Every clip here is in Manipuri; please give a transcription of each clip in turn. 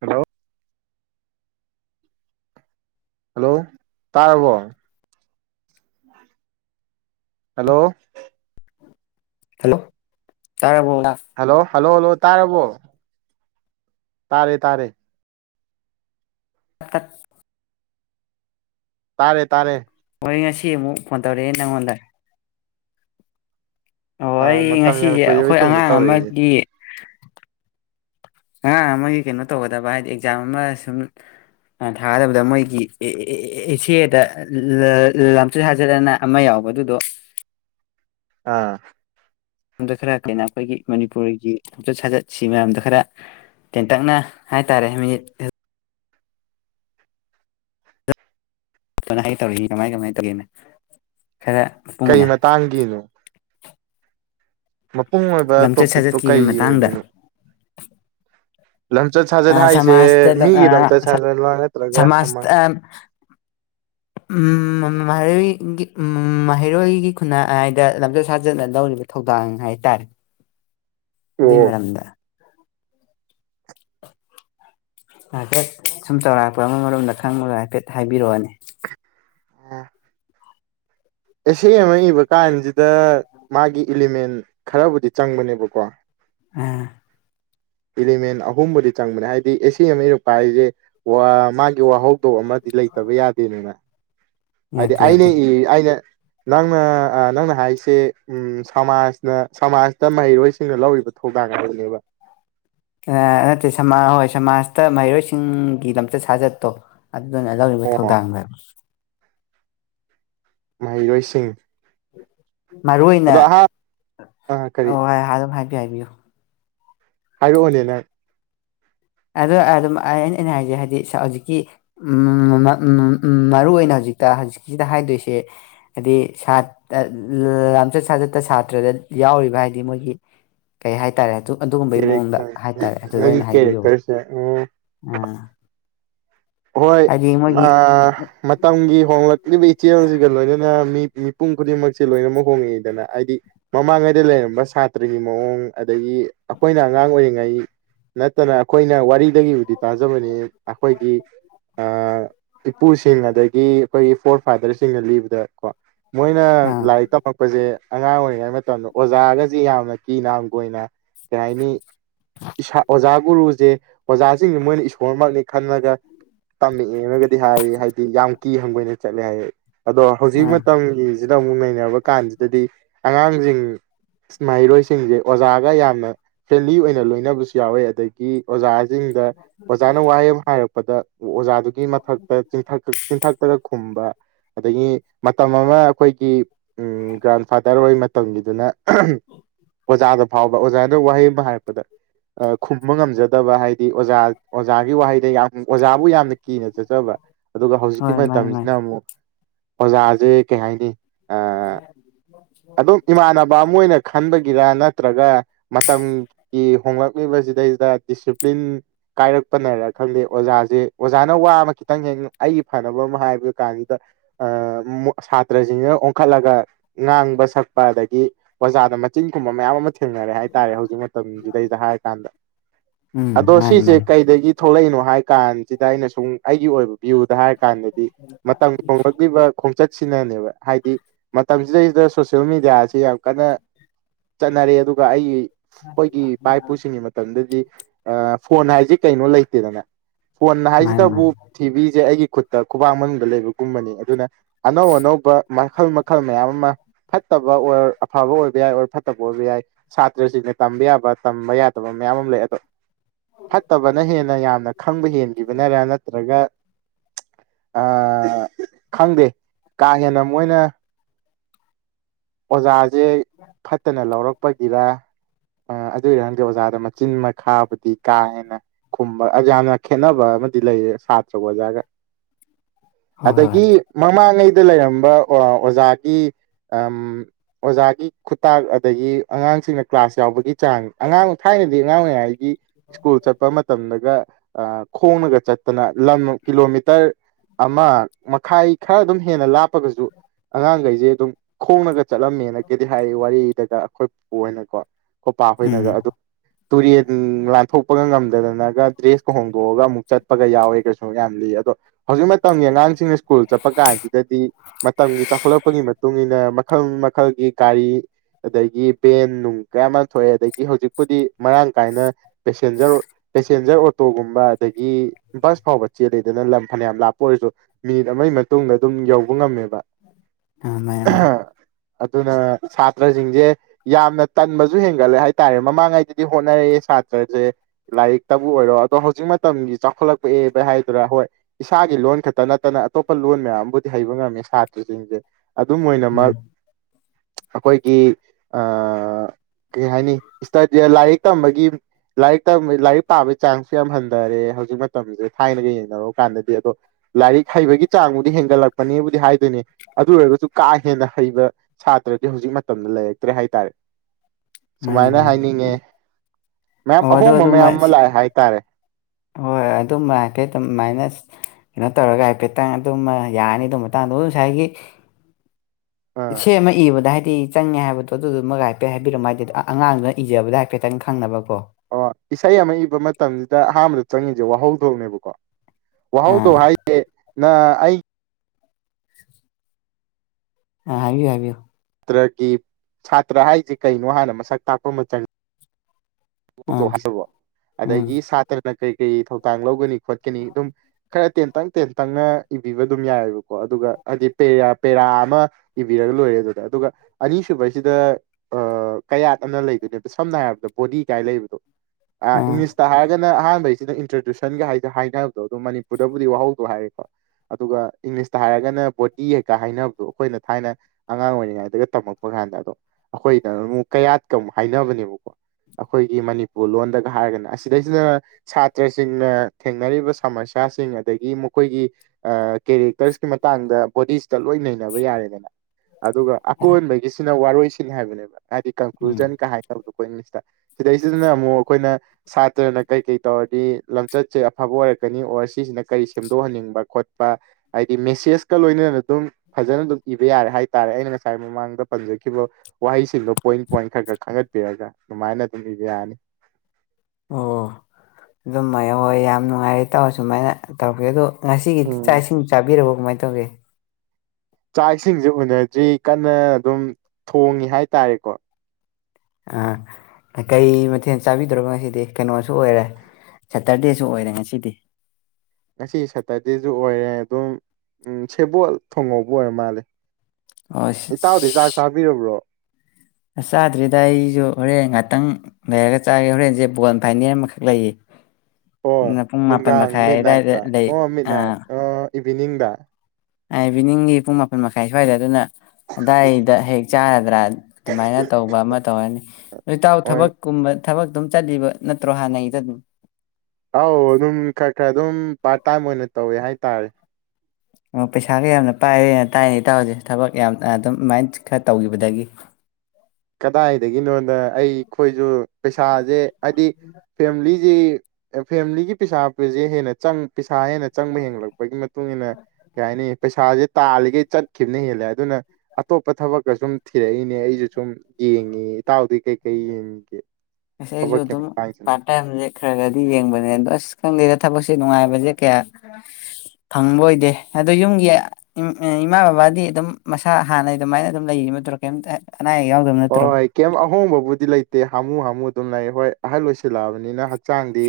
ꯍꯂꯣ ꯍꯜꯂꯣ ꯇꯥꯔꯕꯣ ꯍꯦꯜꯂꯣ ꯍꯜꯂꯣ ꯇꯔꯕꯣ ꯍꯜꯂꯣ ꯍꯜꯂꯣ ꯍꯜꯂꯣ ꯇꯥꯔꯕꯣ ꯇꯥꯔꯦ ꯇꯥꯔꯦ [unintelligible] ꯇꯥꯔꯦ ꯇꯥꯔꯦ ꯍꯣꯏ ꯉꯁꯤ ꯑꯃꯨꯛ ꯐꯣꯟ ꯇꯧꯔꯛꯑꯦ ꯅꯪꯉꯣꯟꯗ ꯑꯣ ꯑꯥ ꯑꯩ ꯃꯇꯝ ꯌꯥꯝ ꯉꯁꯤꯁꯦ ꯀꯨꯏꯔꯕꯩ ꯑꯩꯈꯣꯏ ꯇꯨꯡꯗ ꯑꯉꯥꯡ ꯇꯧꯔꯛꯏꯁꯦ ꯑꯃꯒꯤ ꯑꯉꯥꯡ ꯑꯃꯒꯤ ꯀꯩꯅꯣ ꯇꯧꯒꯗꯕ ꯍꯥꯏꯗꯤ ꯑꯦꯛꯖꯥꯝ ꯑꯃ ꯁꯨꯝ ꯊꯥꯒꯗꯕꯗ ꯃꯣꯏꯒꯤ ꯑꯦ ꯁꯦꯗ ꯂꯝꯆꯠ ꯁꯥꯆꯠꯂꯅ ꯑꯃ ꯌꯥꯎꯕ ꯑꯗꯨꯗꯣ ꯑꯥ ꯃꯔꯝꯗ ꯈꯔ ꯀꯩꯅ ꯑꯩꯈꯣꯏꯒꯤ ꯃꯅꯤꯄꯨꯔꯒꯤ ꯂꯝꯡꯆꯠ ꯁꯥꯖꯠꯁꯤ ꯃꯔꯝꯗ ꯈꯔ ꯇꯦꯟꯇꯛꯅ ꯍꯥꯏ ꯇꯥꯔꯦ ꯃꯤꯅꯤꯠ [unintelligible] ꯇꯧꯔꯤ ꯀꯃꯥꯏ ꯀꯃꯥꯏ ꯇꯧꯔꯤꯒꯦꯅ ꯀꯩ ꯃꯇꯥꯡꯒꯤꯅꯣ ꯃꯄꯨꯡ ꯑꯣꯏꯕ ꯂꯝꯆꯠ ꯇꯣꯄꯤꯛꯇꯣ ꯁꯥꯖꯠꯀꯤ ꯀꯩ ꯃꯇꯥꯡꯗ ꯑꯣꯏꯗꯣꯏꯅꯣ ꯂꯝꯆꯠ ꯁꯥꯖꯠ ꯍꯥꯏꯁꯦ ꯁꯃꯥꯖꯇ ꯃꯤꯒꯤ ꯂꯝꯆꯠ ꯁꯥꯖꯠꯂ ꯅꯠꯇ꯭ꯔꯒ ꯀꯃꯥꯏ ꯁꯃꯥꯖ ꯎꯝ ꯃꯍꯩꯔꯣꯏꯒꯤ ꯃꯍꯩꯔꯣꯏꯒꯤ ꯈꯨꯟꯅꯥꯏꯗ ꯂꯝꯆꯠ ꯁꯥꯖꯠꯅ ꯂꯧꯔꯤꯕ ꯊꯧꯗꯥꯡ ꯍꯥꯏꯇꯥꯔꯦ ꯑꯗꯨ ꯑꯣ ꯃꯔꯝꯗ ꯍꯥꯏꯐꯦꯠ ꯁꯨꯝ ꯆꯥꯎꯧꯔꯥꯛꯄ ꯑꯃꯔꯣꯝꯗ ꯈꯪꯕꯣ ꯍꯥꯏꯐꯦꯠ ꯍꯥꯏꯕꯤꯔꯛꯑꯣꯅꯤ [unintelligible] ꯑꯣ ꯑꯦꯁꯦ ꯑꯃ ꯏꯕ ꯀꯥꯟꯁꯤꯗ ꯃꯥꯒꯤ ꯏꯂꯤꯃꯦꯟ ꯈꯔꯕꯨꯗꯤ ꯆꯪꯕꯅꯦꯕꯀꯣ ꯑ ꯏꯂꯤꯃꯦꯟ ꯑꯍꯨꯝꯕꯨꯗꯤ ꯆꯪꯕꯅꯦ ꯍꯥꯏꯕꯗꯤ ꯑꯦꯁꯤ ꯑꯃ ꯏꯔꯛ ꯍꯥꯏꯖꯦ ꯋ ꯃꯥꯒꯤ ꯋꯥꯍꯩ ꯇꯣ ꯑꯃꯗꯤ ꯂꯩꯇꯕ ꯌꯥꯗꯦꯅꯦꯗ ꯑꯗꯤ ꯅꯠꯇꯦ ꯑꯩꯏꯅꯦ ꯅꯠꯇꯦ ꯑꯩꯅ ꯅꯪꯅ ꯅꯪꯅ ꯍꯥꯏꯁꯦ ꯎꯝ ꯁꯃꯥꯖꯅ ꯁꯃꯥꯖꯇ ꯃꯍꯩꯔꯣꯏꯁꯤꯡꯅ ꯂꯧꯔꯤꯕ ꯊꯧꯗꯥꯡ ꯍꯥꯏꯕꯅꯦꯕ ꯑꯦ ꯅꯠꯇꯦ ꯁꯃꯥ ꯍꯣꯏ ꯁꯃꯥꯖꯇ ꯃꯍꯩꯔꯣꯏꯁꯤꯡꯒꯤ ꯂꯝꯆꯠ ꯁꯥꯖꯠꯇꯣ ꯑꯗꯨꯗꯅ ꯂꯧꯔꯤꯕ ꯑꯣ ꯊꯧꯗꯥꯡꯅꯦꯕ ꯃꯍꯩꯔꯣꯏꯁꯤꯡ ꯃꯔꯨ ꯑꯣꯏꯅ ꯑꯗꯣ ꯑꯍꯥꯟ ꯑ ꯀꯔꯤ ꯑꯣ ꯑꯗꯨ ꯍꯥꯏ ꯑꯦꯕꯤꯌꯨ ꯍꯥꯏꯔꯛꯑꯣꯅꯦꯅꯪ ꯑꯗ ꯑꯗꯨꯝ ꯑꯅꯟ ꯑꯦꯅ ꯍꯥꯏꯁꯩ ꯍꯥꯏꯗꯤ ꯍꯧꯖꯤꯛꯀꯤ ꯎꯃꯝ ꯏꯝꯝ ꯃꯔꯨ ꯑꯣꯢꯅ ꯍꯧꯖꯤꯛꯇ ꯍꯧꯖꯤꯛꯀꯤꯁꯤꯗ ꯍꯥꯏꯗꯣꯏꯁꯦ ꯍꯥꯏꯗꯤ ꯂꯝꯆꯠ ꯁꯥꯖꯠꯇ ꯁꯥꯇ꯭ꯔꯗ ꯌꯥꯎꯔꯤꯕ ꯍꯥꯏꯗꯤ ꯃꯣꯏꯒꯤ ꯀꯩ ꯍꯥꯏꯇꯥꯥꯔꯦ ꯑꯗꯨ ꯑꯗꯨꯒꯨꯝꯕꯒꯤ ꯃꯑꯣꯡꯗ ꯀꯦꯔꯦꯛꯇꯔ ꯍꯥꯏꯇꯥꯔꯦ ꯑꯗꯨꯗ ꯅꯪꯒꯤ ꯑꯣꯏꯅ ꯍꯥꯏꯕꯤꯌꯣꯕ ꯀꯦꯔꯦꯛꯇꯔꯁꯦ ꯎꯝ ꯑꯥ ꯍꯣꯏ ꯍꯥꯏꯗꯤ ꯃꯣꯏꯒꯤ ꯑꯥ ꯃꯇꯝꯒꯤ ꯍꯣꯡꯂꯛꯂꯤꯕꯤ ꯏꯆꯦꯜꯁꯤꯒ ꯂꯣꯏꯅꯅ ꯃꯤ ꯃꯤꯄꯨꯝ ꯈꯨꯗꯤꯡꯃꯛꯁꯦ ꯂꯣꯏꯅꯃꯛ ꯍꯣꯡꯉꯛꯉꯤꯗꯅ ꯍꯥꯏꯗꯤ ꯃꯃꯥꯡꯉꯩꯗ ꯂꯩꯔꯝꯕ ꯁꯥꯇ꯭ꯔꯒꯤ ꯃꯑꯣꯡ ꯑꯗꯒꯤ ꯑꯩꯈꯣꯏꯅ ꯑꯉꯥꯡ ꯑꯣꯏꯔꯤꯉꯩ ꯅꯠꯇꯅ ꯑꯩꯈꯣꯏꯅ ꯋꯥꯔꯤꯗꯒꯤꯕꯨꯗꯤ ꯇꯥꯖꯕꯅꯤ ꯑꯩꯈꯣꯏꯒꯤ ꯑ ꯏꯄꯨꯁꯤꯡ ꯑꯗꯒꯤ ꯑꯩꯈꯣꯏꯒꯤ ꯐꯣꯔ ꯐꯥꯗꯔꯁꯤꯡꯅ ꯂꯤꯕꯗ ꯀꯣ ꯃꯣꯏꯅ ꯑꯥ ꯂꯥꯏꯔꯤꯛ ꯇꯝꯃꯛꯄꯁꯦ ꯑꯉꯥꯡ ꯑꯣꯏꯔꯤꯉꯩ ꯃꯇꯝꯗ ꯑꯣꯖꯥꯅꯥꯁꯤ ꯌꯥꯝꯅ ꯀꯤꯅꯥ ꯍꯪꯉꯣꯏꯅ ꯀꯩꯅꯤꯥ ꯑꯣꯖꯥ ꯒꯨꯔꯨ ꯁꯦ ꯑꯣꯖꯥꯁꯤꯡ ꯃꯣꯏꯅ ꯏꯁꯣꯔꯃꯛꯅꯤ ꯈꯜꯂꯒ ꯇꯝꯃꯛꯑꯦꯒꯗꯤ ꯍꯥꯏ ꯍꯥꯏꯗꯤ ꯌꯥꯝ ꯀꯤ ꯍꯪꯉꯣꯏꯅꯥ ꯆꯠꯂꯦꯍꯥꯌꯦ ꯑꯗꯣ ꯍꯧꯖꯤꯛ ꯑꯥ ꯃꯇꯝꯒꯤꯁꯤꯗ ꯑꯃꯨꯛ ꯅꯩꯅꯕ ꯀꯥꯟꯁꯤꯗꯗꯤ ꯑꯉꯥꯡꯁꯤꯡ ꯃꯍꯩꯔꯣꯏꯁꯤꯡꯁꯦ ꯑꯣꯖꯥꯒ ꯌꯥꯝꯅ ꯐ꯭ꯔꯦꯟꯂꯤ ꯑꯣꯏꯅ ꯂꯣꯏꯅꯕꯁꯨ ꯌꯥꯎꯋꯦ ꯑꯗꯒꯤ ꯑꯣꯖꯥ ꯁꯤꯡꯗ ꯑꯣꯖꯥꯅ ꯋꯥꯍꯩ ꯑꯃ ꯍꯥꯏꯔꯛꯄꯗ ꯑꯣꯖꯥꯗꯨꯒꯤ ꯃꯊꯛꯇ ꯆꯤꯟꯊꯛ ꯆꯤꯟꯊꯛꯇꯒ ꯈꯨꯝꯕ ꯑꯗꯒꯤ ꯃꯇꯝ ꯑꯃ ꯑꯩꯈꯣꯏꯒꯤ ꯎꯝ ꯒ꯭ꯔꯥꯟꯐꯥꯗꯔ ꯑꯣꯏ ꯃꯇꯝꯒꯤꯗꯨꯅ ꯑꯍꯝ ꯑꯣꯖꯥꯗ ꯐꯥꯎꯕ ꯑꯣꯖꯥ ꯋꯥꯍꯩ ꯑꯃ ꯍꯥꯏꯔꯛꯄꯗ ꯑ-ꯈꯨꯝꯕ ꯉꯝꯖꯗꯕ ꯍꯥꯏꯗꯤ ꯑꯣꯖꯥ ꯑꯣꯖꯥꯒꯤ ꯋꯥꯍꯩꯗ ꯌꯥꯝ ꯑꯣꯖꯥ ꯕꯨ ꯌꯥꯝꯅ ꯀꯤꯅ ꯆꯠꯆꯕ ꯑꯗꯨꯒ ꯍꯧꯖꯤꯛꯀꯤ ꯍꯣꯏ ꯃꯥꯅꯤ ꯃꯥꯅꯤ ꯃꯇꯝꯖꯤꯅ ꯑꯃꯨꯛ ꯑꯣꯖꯥꯖꯦ ꯀꯩꯍꯥꯏꯅꯤ ꯑ ꯑꯗꯨꯝ ꯏꯃꯥꯟꯅꯕ ꯑꯃ ꯑꯣꯏꯅ ꯈꯟꯕꯒꯤꯔꯥ ꯅꯠ ꯇ꯭ꯔꯒ ꯃꯇꯝꯒꯤ ꯍꯣꯡꯂꯛꯂꯤꯕꯖꯤꯗꯩꯖꯤꯗ ꯗꯤꯁꯤꯄ꯭ꯂꯤꯟ ꯀꯥꯏꯔꯛꯄꯅꯔ ꯈꯪꯗꯦ ꯑꯣꯖꯥꯖꯦ ꯑꯣꯖꯥꯅ ꯋꯥ ꯑꯃ ꯈꯤꯇꯪ ꯍꯦꯛ ꯑꯩꯒꯤ ꯐꯅꯕ ꯑꯃ ꯍꯥꯏꯕ ꯀꯥꯟꯖꯤꯗ ꯑ ꯃꯣ ꯁꯥꯇ꯭ꯔꯖꯤꯡꯖꯤꯅ ꯑꯣꯟꯈꯠꯂꯒ ꯉꯥꯡꯕ ꯁꯛꯄ ꯑꯗꯒꯤ ꯑꯣꯖꯥꯗ ꯃꯆꯤꯟ ꯈꯨꯝꯕ ꯃꯌꯥꯝ ꯑꯃ ꯊꯦꯡꯅꯔꯦ ꯍꯥꯏꯇꯥꯔꯦ ꯍꯧꯖꯤꯛ ꯃꯇꯝꯖꯤꯗꯩꯗ ꯍꯥꯏꯔꯀꯥꯟꯗ ꯎꯝ ꯑꯗꯣ ꯃꯥꯅꯤ ꯁꯤꯖꯦ ꯃꯥꯅꯤ ꯀꯩꯗꯒꯤ ꯊꯣꯛꯂꯏꯅꯣ ꯍꯥꯏ ꯀꯥꯟ ꯁꯤꯗ ꯑꯩꯅ ꯁꯨꯝ ꯑꯩꯒꯤ ꯑꯣꯏꯕ ꯚꯋ꯭ꯌꯨꯗ ꯍꯥꯏ ꯀꯥꯟꯗꯗꯤ ꯃꯇꯝ ꯍꯣꯡꯂꯛꯂꯤꯕ ꯈꯣꯡ ꯆꯠꯁꯤꯅꯅꯦꯕ ꯍꯥꯏꯗꯤ ꯃꯇꯝꯁꯤꯗꯩꯁꯤꯗ ꯁꯣꯁꯤꯜ ꯃꯦꯗꯤꯌꯥ ꯁꯦ ꯌꯥꯝ ꯀꯟꯅ ꯆꯠꯅꯔꯦ ꯑꯗꯨꯒ ꯑꯩꯒꯤ ꯑꯈꯣꯏꯒꯤ ꯏꯄꯥ ꯏꯄꯨꯁꯤꯡꯒꯤ ꯃꯇꯝꯗꯨꯗꯗꯤ ꯑ ꯐꯣꯟ ꯍꯥꯏꯖꯤ ꯀꯩꯅꯣ ꯂꯩꯇꯦꯗꯅ ꯐꯣꯟ ꯃꯥꯅꯤ ꯍꯥꯏꯁꯤꯇꯕꯨ ꯃꯥꯅꯤ ꯊꯤꯕꯤꯖꯦ ꯑꯩꯒꯤ ꯈꯨꯠ ꯗ ꯈꯨꯕꯥꯛ ꯃꯅꯨꯡꯗ ꯂꯩꯕꯒꯨꯝꯕꯅꯤ ꯑꯗꯨꯅ ꯑꯅꯧ ꯑꯅꯧꯕ ꯃꯈꯜ ꯃꯈꯜ ꯃꯌꯥꯝ ꯑꯃ ꯐꯠꯇꯕ ꯑꯣꯔ ꯑꯐꯕ ꯑꯣꯏꯕ ꯌꯥꯏ ꯑꯣꯔ ꯐꯠꯇꯕ ꯑꯣꯏꯕ ꯌꯥꯏ ꯁꯥꯇ꯭ꯔꯁꯤꯡꯅ ꯇꯝꯕ ꯌꯥꯕ ꯇꯝꯕ ꯌꯥꯗꯕ ꯃꯌꯥꯝ ꯑꯃ ꯂꯩ ꯑꯗꯣ ꯐꯠꯇꯕꯅ ꯍꯦꯟꯅ ꯌꯥꯝꯅ ꯈꯪꯕ ꯍꯦꯟ [unintelligible] ꯕꯅꯔ ꯅꯠꯇ꯭ꯔꯒ ꯑ ꯑꯥ ꯈꯪꯗꯦ ꯀꯥ ꯍꯦꯟꯅ ꯃꯣꯏꯅ ꯑꯣꯖꯥ ꯖꯦ ꯐꯠꯇꯅ ꯂꯧꯔꯛꯄꯒꯤꯔꯥ ꯑ ꯑꯗꯨꯏꯔ ꯈꯪꯗꯦ ꯑꯣꯖꯥꯗ ꯃꯆꯤꯟ ꯃꯈꯥꯕ ꯀꯥ ꯍꯦꯟꯅ ꯈꯨꯝꯕ ꯌꯥꯝꯅ ꯈꯦꯠꯅꯕ ꯑꯃꯗꯤ ꯂꯩꯌꯦ ꯁꯥꯇ꯭ꯔ ꯑꯣꯖꯥꯒ ꯍꯣꯏ ꯍꯣꯏ ꯍꯣꯏ ꯑꯗꯒꯤ ꯃꯃꯥꯡꯉꯩ ꯗ ꯂꯩꯔꯝꯕ ꯑ ꯑꯣꯖꯥꯒꯤ ꯑꯝ ꯑꯣꯖꯥꯒꯤ ꯈꯨꯇꯥꯛ ꯑꯗꯒꯤ ꯑꯉꯥꯡꯁꯤꯡꯅ ꯀ꯭ꯂꯥꯁ ꯌꯥꯎꯕꯒꯤ ꯆꯥꯡ ꯑꯉꯥꯡ ꯊꯥꯏꯅꯗꯤ ꯑꯉꯥꯡ ꯑꯣꯏꯔꯤꯉꯩꯒꯤ ꯁ꯭ꯀꯨꯜ ꯆꯠꯄ ꯃꯇꯝꯗꯒ ꯑ ꯈꯣꯡꯅꯒ ꯆꯠꯇꯅ ꯂꯝ ꯀꯤꯂꯣꯃꯤꯇꯔ ꯑꯃ ꯃꯈꯥꯏ ꯈꯔ ꯑꯗꯨꯝ ꯍꯦꯟꯅ ꯂꯥꯞ ꯄꯒꯖꯨ ꯑꯉꯥꯡꯒꯩꯖꯦ ꯗꯨꯝ ꯈꯣꯡꯅꯒ ꯆꯠꯂꯝꯃꯦꯅ ꯒꯗꯤ ꯍꯥꯏ ꯋꯥꯔꯤꯗꯒ ꯑꯈꯣꯏ ꯑꯣꯏꯅꯀꯣ ꯈꯣꯄꯥ ꯎꯝ ꯍꯣꯏꯅꯒ ꯑꯗꯨꯝ ꯇꯨꯔꯦꯟ ꯂꯥꯟꯊꯣꯛꯄꯒ ꯉꯝꯗꯗꯅꯒ ꯗ꯭ꯔꯦꯁꯀ ꯍꯣꯡꯗꯣꯛꯑꯒ ꯑꯃꯨ ꯑꯃꯨꯛ ꯆꯠꯄꯒ ꯌꯥꯎꯋꯦꯒꯁꯨ ꯌꯥꯝ ꯂꯤ ꯑꯗꯣ ꯍꯧꯖꯤꯛ ꯃꯇꯝꯒꯤ ꯑꯉꯥꯡꯁꯤꯡꯅ ꯁ꯭ꯀꯨꯜ ꯆꯠꯄ ꯀꯥꯟꯁꯤꯗꯗꯤ ꯃꯇꯝꯒꯤ ꯆꯥꯎꯈꯠꯂꯛꯄꯒꯤ ꯃꯇꯨꯡ ꯏ ꯃꯇꯨꯡꯏꯟꯅ ꯃꯈꯜ ꯃꯈꯜꯒꯤ ꯒꯥꯔꯤ ꯑꯗꯒꯤ ꯚꯦꯟ ꯅꯨꯡ ꯀꯌꯥ ꯑꯃ ꯊꯣꯛꯑꯦ ꯑꯗꯒꯤ ꯍꯧꯖꯤꯛꯄꯨꯗꯤ ꯃꯔꯥꯡ ꯀꯥꯏꯅ ꯄꯦꯁꯦꯟꯖꯔ ꯄꯦꯁꯦꯟꯖꯔ ꯑꯣꯇꯣꯒꯨꯝꯕ ꯑꯗꯒꯤ ꯕꯁ ꯐꯥꯎꯕ ꯆꯦꯜꯜꯂꯤꯗꯅ ꯂꯝ ꯐꯅꯌꯥꯝ ꯂꯥꯞꯄ ꯑꯣꯏꯔꯁꯨ ꯃꯤꯅꯤꯠ ꯑꯃꯒꯤ ꯃꯇꯨꯡꯗ ꯑꯗꯨꯝ ꯌꯧꯕ ꯉꯝꯃꯦꯕ ꯑ ꯃꯥꯅꯦ ꯃꯥꯅꯦ ꯑꯗꯨꯅ ꯁꯥꯇ꯭ꯔꯁꯤꯡꯁꯦ ꯌꯥꯝꯅ ꯇꯟꯕꯁꯨ ꯍꯦꯟꯒꯠꯂꯦ ꯍꯥꯏ ꯇꯔꯦ ꯃꯃꯥꯡꯉꯩꯗꯗꯤ ꯍꯣꯠꯅꯔꯛꯑꯦ ꯁꯥꯇ꯭ꯔꯁꯦ ꯂꯥꯏꯔꯤꯛꯇꯕꯨ ꯑꯣꯏꯔꯣ ꯑꯗꯣ ꯍꯧꯖꯤꯛ ꯃꯇꯝꯒꯤ ꯆꯥꯎꯈꯠꯂꯛꯄꯑꯕ ꯍꯥꯏꯗ꯭ꯔꯥ ꯍꯣꯏ ꯏꯁꯥꯒꯤ ꯂꯣꯟ ꯈꯛꯇ ꯅꯠꯇꯅ ꯑꯇꯣꯞꯄ ꯂꯣꯟ ꯃꯌꯥꯝꯕꯨꯗꯤ ꯍꯩꯕ ꯉꯝꯃꯦ ꯁꯥꯇ꯭ꯔꯁꯤꯡꯁꯦ ꯑꯗꯨꯝ ꯑꯣꯏꯅꯃꯛ ꯎꯝ ꯑꯩꯈꯣꯏꯒꯤ ꯑ ꯀꯩ ꯍꯥꯏꯅꯤ ꯏꯁꯇꯗꯤ ꯂꯥꯏꯔꯤꯛ ꯇꯝꯕꯒꯤ ꯂꯥꯏꯔꯤꯛ ꯂꯥꯏꯔꯤꯛ ꯄꯥꯕꯒꯤ ꯆꯥꯡꯁꯨ ꯌꯥꯝ ꯍꯟꯊꯔꯦ ꯍꯧꯖꯤꯛ ꯃꯇꯝꯁꯦ ꯊꯥꯏꯅꯒ ꯌꯦꯡꯅꯔꯨꯕ ꯀꯥꯟꯗꯗꯤ ꯑꯗꯣ ꯂꯥꯏꯔꯤꯛ ꯍꯩꯕꯒꯤ ꯆꯥꯡ ꯍꯦꯟꯒꯠꯂꯛꯄꯅꯤꯕꯨꯗꯤ ꯍꯥꯏꯗꯣꯏꯅꯦ ꯑꯗꯨ ꯑꯣꯏꯔꯒꯁꯨ ꯀꯥ ꯍꯦꯟꯅ ꯍꯩꯕ ꯁꯥꯇ꯭ꯔꯗꯤ ꯍꯧꯖꯤꯛ ꯃꯇꯝꯗ ꯂꯩꯔꯛꯇ꯭ꯔꯦ ꯍꯥꯏꯇꯥꯔꯦ ꯃꯥꯅꯤ ꯁꯨꯃꯥꯏꯅ ꯃꯥꯅꯤ ꯍꯥꯏꯅꯤꯡꯉꯦ ꯃꯌꯥꯝ ꯑꯣ ꯑꯗꯨ ꯑꯍꯣꯡꯕ ꯑꯗꯨꯃ ꯃꯌꯥꯝ ꯑꯃ ꯂꯥꯛꯑꯦ ꯍꯥꯏꯇꯥꯔꯦ ꯍꯣꯏꯣꯏ ꯑꯗꯨꯃ ꯍꯥꯏꯐꯦꯠꯇ ꯃꯥꯏꯅꯁ ꯀꯩꯅꯣ ꯇꯧꯔꯒ ꯍꯥꯏꯐꯦꯠꯇꯪ ꯑꯗꯨꯝꯃ ꯌꯥꯔꯅꯤ ꯑꯗꯨ ꯃꯇꯥꯡꯗꯣ ꯉꯁꯥꯏꯒꯤ ꯑꯥ ꯏ ꯑꯃ ꯏꯕꯗ ꯍꯥꯏꯗꯤ ꯆꯪꯉꯦ ꯍꯥꯏꯕꯗꯣ ꯑꯗꯨꯗꯨꯃꯒ ꯍꯥꯏꯐꯦꯠ ꯍꯥꯏꯕꯤꯔꯝꯃ ꯍꯥꯏꯗꯤ ꯑꯉꯥꯡꯗꯨꯅ ꯏꯖꯕꯗ ꯍꯥꯏꯐꯦꯠꯇꯪ ꯈꯪꯅꯕꯀꯣ ꯑꯣ ꯏꯁꯩ ꯑꯃ ꯏꯕ ꯃꯇꯝꯁꯤꯗ ꯑꯍꯥꯟꯕꯗ ꯆꯪꯉꯤꯁꯦ ꯋꯥꯍꯧꯗꯣꯡꯅꯦꯕꯀꯣ ꯋꯥ ꯍꯥꯎꯗꯣ ꯑꯥ ꯍꯥꯏꯦ ꯅ ꯑꯩ ꯑ ꯍꯥꯏꯕꯤꯌꯨ ꯍꯥꯏꯕꯤꯌꯨ ꯁꯥꯇ꯭ꯔꯒꯤ ꯁꯥꯇ꯭ꯔ ꯍꯥꯏꯁꯤ ꯀꯩꯅꯣ ꯍꯥꯟꯅ ꯃꯁꯛ ꯇꯥꯛꯄ ꯑꯃ ꯆꯪꯏ ꯑꯥ ꯍꯥꯏꯖꯕ ꯎꯝ ꯑꯗꯒꯤ ꯁꯥꯇ꯭ꯔꯅ ꯀꯩ ꯀꯩ ꯊꯧꯗꯥꯡ ꯂꯧꯒꯅꯤ ꯐꯛꯀꯦꯅꯤ ꯑꯗꯨꯝ ꯈꯔ ꯇꯦꯟꯇꯪ ꯇꯦꯟꯇꯪꯅ ꯏꯕꯤꯕ ꯑꯗꯨꯝ ꯌꯥꯏꯑꯕꯀꯣ ꯑꯗꯨꯒ ꯍꯥꯏꯗꯤ ꯄꯦꯔ ꯄꯦꯔꯥ ꯑꯃ ꯏꯕꯤꯔꯒ ꯂꯣꯏꯔꯦ ꯑꯗꯨ ꯑꯗꯨꯒ ꯑꯅꯤꯁꯨꯕꯁꯤꯗ ꯑ ꯀꯌꯥꯠ ꯑꯅ ꯂꯩꯗꯣꯏꯅꯦꯕ ꯁꯝꯅ ꯍꯥꯏꯔꯕꯗ ꯕꯣꯗꯤ ꯀꯥꯏ ꯂꯩꯕꯗꯣ ꯑ ꯑꯥ ꯏꯪꯂꯤꯁꯇ ꯍꯥꯏꯔꯒꯅ ꯑꯍꯥꯟꯕꯩꯁꯦ ꯁꯤꯅ ꯏꯟꯇ꯭ꯔꯗ꯭ꯌꯨꯁꯟꯒ ꯍꯥꯏꯁ ꯍꯥꯏꯅꯕꯗꯣ ꯑꯗꯨꯝ ꯃꯅꯤꯄꯨꯔꯗꯕꯨꯗꯤ ꯋꯥꯍꯧꯗꯣ ꯍꯥꯏꯔꯦꯀꯣ ꯑꯗꯨꯒ ꯏꯪꯂꯤꯁꯇ ꯍꯥꯏꯔꯒꯅ ꯕꯣꯗꯤ ꯍꯦꯛꯀ ꯍꯥꯏꯅꯕꯗꯣ ꯑꯩꯈꯣꯏꯅ ꯊꯥꯏꯅ ꯑꯉꯥꯡ ꯑꯣꯏꯔꯤꯩ ꯗꯒ ꯇꯝꯃꯛꯄ ꯀꯥꯟꯗ ꯑꯗꯣ ꯑꯩꯈꯣꯏꯅ ꯑꯃꯨꯛ ꯀꯌꯥꯠꯀ ꯑꯃꯨꯛ ꯍꯥꯏꯅꯕꯅꯦꯕꯀꯣ ꯑꯩꯈꯣꯏꯒꯤ ꯃꯅꯤꯄꯨꯔ ꯂꯣꯟꯗꯒ ꯍꯥꯏꯔꯒꯅ ꯑꯁꯤꯗꯩꯁꯤꯗ ꯁꯥꯇ꯭ꯔꯁꯤꯡꯅ ꯊꯦꯡꯅꯔꯤꯕ ꯁꯃꯁ꯭ꯌꯥꯁꯤꯡ ꯑꯗꯒꯤ ꯃꯈꯣꯏꯒꯤ ꯑ ꯀꯦꯔꯦꯛꯇꯔꯁꯀꯤ ꯃꯇꯥꯡꯗ ꯕꯣꯗꯤꯁꯤꯗ ꯂꯣꯏ ꯅꯩꯅꯕ ꯌꯥꯔꯦꯗꯅ ꯑꯗꯨꯒ ꯑꯀꯣꯟꯕꯒꯤꯁꯤꯅ ꯋꯥꯔꯣꯏ ꯆꯤꯡꯍꯥꯏꯕꯅꯦꯕꯕꯥ ꯍꯥꯏꯗꯤ ꯎꯝ ꯀꯟꯀ꯭ꯂꯨꯖꯟ ꯀꯥꯏ ꯇꯧꯗꯅꯣ ꯑꯩ ꯏꯪꯂꯤꯁꯇ ꯁꯤꯗꯩꯁꯤꯗꯅ ꯑꯃꯨꯛ ꯑꯩꯈꯣꯏꯅ ꯁꯥꯇ꯭ꯔꯅ ꯀꯩ ꯀꯩ ꯇꯧꯔꯗꯤ ꯂꯝꯆꯠꯁꯦ ꯑꯐꯕ ꯑꯣꯏꯔꯛꯀꯅꯤ ꯑꯣꯔ ꯁꯤꯁꯤꯅ ꯀꯔꯤ ꯁꯦꯝꯗꯣꯛꯍꯟꯅꯤꯡꯕ ꯈꯣꯠꯄ ꯍꯥꯏꯗꯤ ꯃꯦꯁꯦꯁꯀ ꯂꯣꯏꯅꯅ ꯑꯗꯨꯝ ꯐꯖꯅ ꯑꯗꯨꯝ ꯏꯕ ꯌꯥꯔꯦ ꯍꯥꯏ ꯇꯔꯦ ꯑꯩꯅ ꯉꯁꯥꯏ ꯉꯁꯥꯏ ꯃꯃꯥꯡꯗ ꯄꯟꯖꯈꯤꯕ ꯋꯥꯍꯩ ꯁꯤꯗꯣ ꯄꯣꯏꯟ ꯄꯣꯏꯟ ꯈꯔ ꯈꯔ ꯈꯪꯒꯠꯄꯤꯔꯒ ꯑꯗꯨꯃꯥꯏꯅ ꯑꯗꯨꯝ ꯏꯕ ꯌꯥꯅꯤ ꯑꯣ ꯑꯗꯨꯝ ꯍꯣꯏ ꯌꯥꯝ ꯅꯨꯡꯉꯥꯏꯔꯦ ꯇꯥꯑꯣ ꯁꯨꯃꯥꯏꯅ ꯇꯧꯒꯦ ꯑꯗꯣ ꯉꯁꯤꯒꯤꯗꯤ ꯆꯥꯛ ꯎꯝ ꯏꯁꯤꯡ ꯆꯥꯕꯤꯔꯔꯕ ꯀꯃꯥꯏꯅ ꯇꯧꯒꯦ ꯆꯥꯛꯁꯤꯡꯁꯦ ꯎꯅꯗ꯭ꯔꯤ ꯀꯟꯅ ꯑꯗꯨꯝ ꯊꯣꯡꯉꯤ ꯍꯥꯏꯇꯥꯔꯦꯀꯣ ꯑꯥ ꯀꯩ ꯃꯊꯦꯜ ꯆꯥꯕꯤꯗꯣ ꯉꯁꯤꯗꯤ ꯀꯩꯅꯣꯁꯨ ꯑꯣꯏꯔꯦ ꯁꯇꯔꯗꯦꯁꯨ ꯑꯣꯏꯔꯦ ꯉꯁꯤꯗꯤ ꯉꯁꯤ ꯁꯇꯔꯗꯦꯁꯨ ꯑꯣꯏꯔꯦ ꯑꯗꯨꯝ ꯎꯝ ꯁꯦꯕꯣꯜ ꯊꯣꯡꯉꯧꯕ ꯑꯣꯏꯔ ꯃꯥꯜꯂꯦ ꯑꯣ ꯏꯇꯥꯎꯗꯤ ꯆꯥꯛ ꯆꯥꯕꯤꯔꯕ꯭ꯔꯣ ꯑꯁ ꯆꯥꯗ꯭ꯔꯤꯗ ꯑꯩꯁꯨ ꯍꯣꯔꯦꯟ ꯉꯥꯛꯇꯪ ꯂꯩꯔꯒ ꯆꯥꯒꯦ ꯍꯣꯔꯦꯟꯁꯦ ꯕꯣꯜ ꯐꯥꯏꯅꯦꯜ ꯑꯃꯈꯛ ꯂꯩꯌꯦ ꯑꯣ ꯑꯗꯨꯅ ꯄꯨꯡ ꯃꯥꯄꯟ ꯅꯨꯡꯗꯥꯡ ꯃꯈꯥꯏ ꯑꯗꯨꯋꯥꯏꯗ ꯃꯤꯠꯅꯥꯏ꯭ꯇꯇ ꯂꯩ ꯑꯣ ꯃꯤꯠꯅꯥꯏ꯭ꯇꯇ ꯑ ꯏꯚꯤꯅꯤꯡꯗ ꯏꯕꯤꯅꯤꯡꯒꯤ ꯄꯨꯡ ꯃꯥꯄꯟ ꯃꯈꯥꯏ ꯁ꯭ꯋꯥꯏꯗ ꯑꯗꯨꯅ ꯑꯗꯥꯏꯗ ꯍꯦꯒ ꯆꯥ ꯍꯗꯔꯥ ꯑꯗꯨꯃꯥꯏꯅ ꯇꯧꯕ ꯑꯃ ꯇꯧꯔꯅꯤ ꯂ ꯏꯇꯥꯎ ꯍꯣꯏ ꯊꯕꯛꯀꯨꯝꯕ ꯊꯕꯛꯇꯝ ꯆꯠꯂꯤꯕ ꯅꯠꯇ꯭ꯔꯣ ꯍꯥꯟꯅꯩꯗ ꯑꯗꯨꯝ ꯑꯥꯎ ꯑꯗꯨꯝ ꯈꯔ ꯈꯔ ꯑꯗꯨꯝ ꯄꯥꯔꯠ ꯇꯥꯏꯝ ꯑꯣꯏꯅ ꯇꯧꯋꯦ ꯍꯥꯏꯇꯥꯔꯦ ꯑꯣ ꯄꯩꯁꯥꯒ ꯌꯥꯝꯅ ꯄꯥꯏꯔꯦꯅ ꯇꯥꯏꯅ ꯏꯇꯥꯎꯁꯦ ꯊꯕꯛ ꯌꯥꯝ ꯑꯗꯨꯝ ꯑꯗꯨꯃꯥꯏꯅ ꯈꯔ ꯇꯧꯈꯤꯕꯗꯒꯤ ꯀꯗꯥꯏꯗꯒꯤꯅꯣꯗ ꯑꯩ ꯑꯩꯈꯣꯏꯁꯨ ꯄꯩꯁꯥꯁꯦ ꯍꯥꯏꯗꯤ ꯐꯦꯃꯤꯂꯤ ꯐꯦꯃꯤꯂꯤꯒꯤ ꯄꯩꯁꯥ ꯄꯁꯦ ꯍꯦꯟꯅ ꯆꯪ ꯄꯩꯁꯥ ꯍꯦꯟꯅ ꯆꯪꯕ ꯍꯦꯟꯒꯠꯂꯛꯄꯒꯤ ꯃꯇꯨꯡ ꯏꯟꯅ ꯀꯩ ꯍꯥꯏꯅꯤ ꯄꯩꯁꯥꯁꯦ ꯇꯥꯜꯂꯤꯈꯩ ꯆꯠꯈꯤꯕꯅ ꯍꯦꯜꯂꯦ ꯑꯗꯨꯅ ꯑꯇꯣꯞꯄ ꯊꯕꯛꯀ ꯁꯨꯝ ꯊꯤꯔꯛꯏꯅꯦ ꯑꯩꯁꯨ ꯁꯨꯝ ꯌꯦꯡꯉꯤ ꯏꯇꯥꯎꯗꯤ ꯀꯩꯀꯩ ꯌꯦꯡꯉꯤꯒꯦ ꯉꯁ ꯑꯩꯁꯨ ꯊꯕꯛꯀꯤ ꯑꯗꯨꯝ ꯃꯇꯥꯡꯁꯤꯅ ꯄꯥꯔꯠ ꯇꯥꯏꯝꯁꯦ ꯈꯔꯒꯗꯤ ꯌꯦꯡꯕꯅꯦ ꯑꯗꯣ ꯑꯁ ꯈꯪꯗꯦ ꯊꯕꯛꯁꯦ ꯅꯨꯡꯉꯥꯏꯕꯁꯦ ꯀꯌꯥ ꯐꯪꯕ ꯑꯣꯏꯗꯦ ꯑꯗꯣ ꯌꯨꯝꯒꯤ ꯏꯃꯥ ꯕꯕꯥꯗꯤ ꯑꯗꯨꯝ ꯃꯁꯥ ꯍꯥꯟꯅꯩ ꯑꯗꯨꯃꯥꯏꯅ ꯑꯗꯨꯝ ꯂꯩꯔꯤ ꯃꯗꯨꯔ ꯀꯩꯝꯇ ꯑꯅꯥ ꯑꯌꯦꯛ ꯌꯥꯎꯗꯕ ꯅꯠꯇ꯭ꯔꯣ ꯍꯣꯏ ꯀꯩꯝ ꯑꯍꯣꯡꯕꯕꯨꯗꯤ ꯗꯤ ꯂꯩꯇꯦ ꯍꯥꯃꯨ ꯍꯥꯃꯨ ꯑꯗꯨꯝ ꯂꯩ ꯍꯣꯏ ꯑꯍꯟ ꯑꯣꯏꯁꯤꯜꯂꯛꯑꯕꯅꯤꯅ ꯍꯛꯆꯥꯡꯗꯤ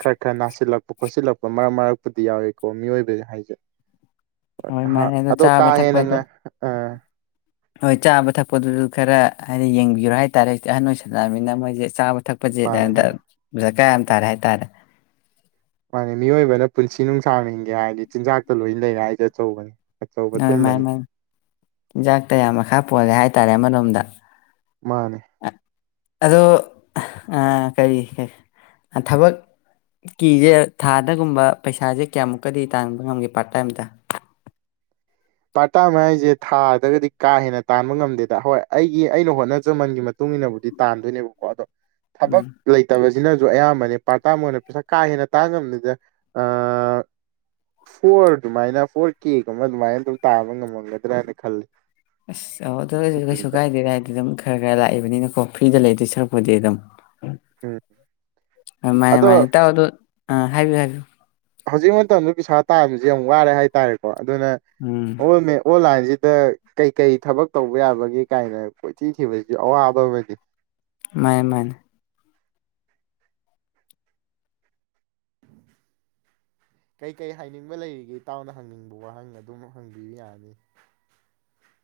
ꯈꯔ ꯈꯔ ꯅꯥꯁꯤꯜꯂꯛꯄ ꯈꯣꯠꯁꯤꯜꯂꯛꯄ ꯃꯔꯛ ꯃꯔꯛꯄꯨꯗꯤ ꯌꯥꯎꯏꯤꯀꯣ ꯃꯤꯑꯣꯏꯕꯁ ꯍꯥꯏꯁꯦ ꯍꯣꯏ ꯍꯥ ꯃꯥꯅꯦ ꯑꯗꯣ ꯀꯥ ꯆꯥꯕ ꯍꯦꯟꯅ ꯊꯛꯄꯗꯣ ꯉꯥꯏ ꯑ ꯍꯣꯏ ꯆꯥꯕ ꯊꯛꯄꯗꯨꯁꯨ ꯈꯔ ꯍꯥꯏꯗꯤ ꯌꯦꯡꯕꯤꯔꯣ ꯍꯥꯏꯇꯥꯔꯦ ꯍꯧꯖꯤ ꯑꯍꯟ ꯑꯣꯏꯁꯜꯂꯛꯑꯃꯤꯅ ꯃꯣꯏꯁꯦ ꯆꯥꯕ ꯊꯛ ꯊꯛꯄ ꯆꯦ ꯃꯥꯅꯦ ꯃꯥꯅꯦ ꯑꯗꯨꯟꯗ ꯀꯌꯥ ꯇꯔꯦ ꯍꯥꯏꯇꯥꯔꯦ ꯌꯥ ꯍꯥꯏꯔꯗꯤ ꯆꯤꯟꯖꯥꯛꯇ ꯂꯣꯏꯅ ꯂꯩꯔꯦ ꯑꯩꯗ ꯑꯆꯧꯕꯅꯦ ꯑꯗꯨ ꯃꯥꯏ ꯆꯤꯟꯖꯥꯛ ꯀꯌꯥ ꯃꯈꯥ ꯄꯣꯜꯂꯦ ꯍꯥꯏꯇꯥꯔꯦ ꯑꯃꯣꯝ ꯑꯗ ꯃꯥꯅꯦ ꯑꯗꯣ ꯀꯔꯤ ꯊꯕꯛꯀꯤꯁꯦ ꯊꯥꯗꯒꯨꯝꯕ ꯄꯩꯁꯥꯁꯦ ꯀꯌꯥꯃꯨꯛꯀꯗꯤ ꯇꯥꯡꯥꯟꯕ ꯉꯝꯒꯦ ꯄꯥꯔꯠ ꯇꯥꯏꯝꯗ ꯄꯥꯔꯇꯥ ꯃ ꯍꯥꯏꯁꯦ ꯊꯥꯗꯒꯗꯤ ꯀꯥ ꯍꯦꯟꯅ ꯇꯥꯟꯕ ꯉꯝꯗꯦꯗ ꯍꯣꯏ ꯑꯩꯒꯤ ꯑꯩꯅ ꯍꯣꯠꯅꯖꯃꯟꯒꯤ ꯃꯇꯨꯡ ꯏꯟꯅꯕꯨꯗꯤ ꯇꯥꯟꯗꯣꯏꯅꯦꯕꯀꯣ ꯑꯗꯣ ꯊꯕꯛ ꯎꯝ ꯂꯩꯇꯕꯁ ꯁꯤꯅꯁꯨ ꯑꯌꯥꯝꯕꯅꯦ ꯄꯥꯔꯇꯥ ꯃ ꯑꯣꯏꯅ ꯄꯩꯁꯥ ꯀꯥ ꯍꯦꯟꯅ ꯇꯥꯡꯉꯝꯅꯤꯗ ꯐꯣꯔ ꯑꯗꯨꯃꯥꯏꯅ ꯐꯣꯔ ꯀꯦꯒꯨꯝꯕ ꯑꯗꯨꯃꯥꯏꯅ ꯇꯧ ꯇꯥꯕ ꯉꯝꯃꯝꯒꯗ꯭ꯔꯥ ꯍꯥꯏꯅ ꯈꯜꯂꯤ ꯑꯁ ꯑꯧ ꯑꯗꯨ ꯑꯣꯏ ꯀꯩꯁꯨ ꯈꯟꯕ ꯀꯥꯏꯗꯦ ꯀꯥꯏꯗꯤ ꯑꯗꯨꯝ ꯈꯔ ꯈꯔ ꯂꯥꯛꯏꯕꯅꯤꯅꯀꯣ ꯐ꯭ꯔꯤꯗ ꯂꯩꯇꯣꯏ ꯁꯔꯛꯄꯗꯤ ꯑꯗꯨꯝ ꯎꯝ ꯃꯅꯦ ꯑꯗꯣ ꯃꯥꯅꯦ ꯇꯥꯑꯗꯨ ꯑꯥ ꯍꯥꯏꯕꯤꯌꯨ ꯍꯥꯏꯕꯤꯌꯨ ꯍꯧꯖꯤꯛ ꯃꯇꯝꯗ ꯄꯩꯁꯥ ꯇꯥꯕꯕꯁꯤ ꯌꯥꯝ ꯋꯥꯔꯦ ꯍꯥꯏꯇꯥꯔꯦꯀꯣ ꯑꯗꯨꯅ ꯎꯝ ꯑꯣ ꯑꯣꯂ ꯃꯁꯤꯗ ꯀꯩꯀꯩ ꯊꯕꯛ ꯇꯧꯕ ꯌꯥꯕꯒꯦ ꯀꯥꯏꯅ ꯀꯣꯏꯊꯤꯈꯤꯕꯁꯤꯁꯨ ꯑꯋꯥꯕ ꯑꯃꯅꯤ ꯃꯥꯏꯅꯦ ꯃꯥꯏꯅꯦ ꯀꯩ ꯀꯩ ꯍꯥꯏꯅꯤꯡꯕ ꯂꯩꯔꯤꯒꯦ ꯏꯇꯥꯎꯅ ꯍꯪꯅꯤꯡꯕ ꯋꯥꯍꯪ ꯑꯗꯨꯝ ꯍꯪꯕꯤꯕ ꯌꯥꯅꯤ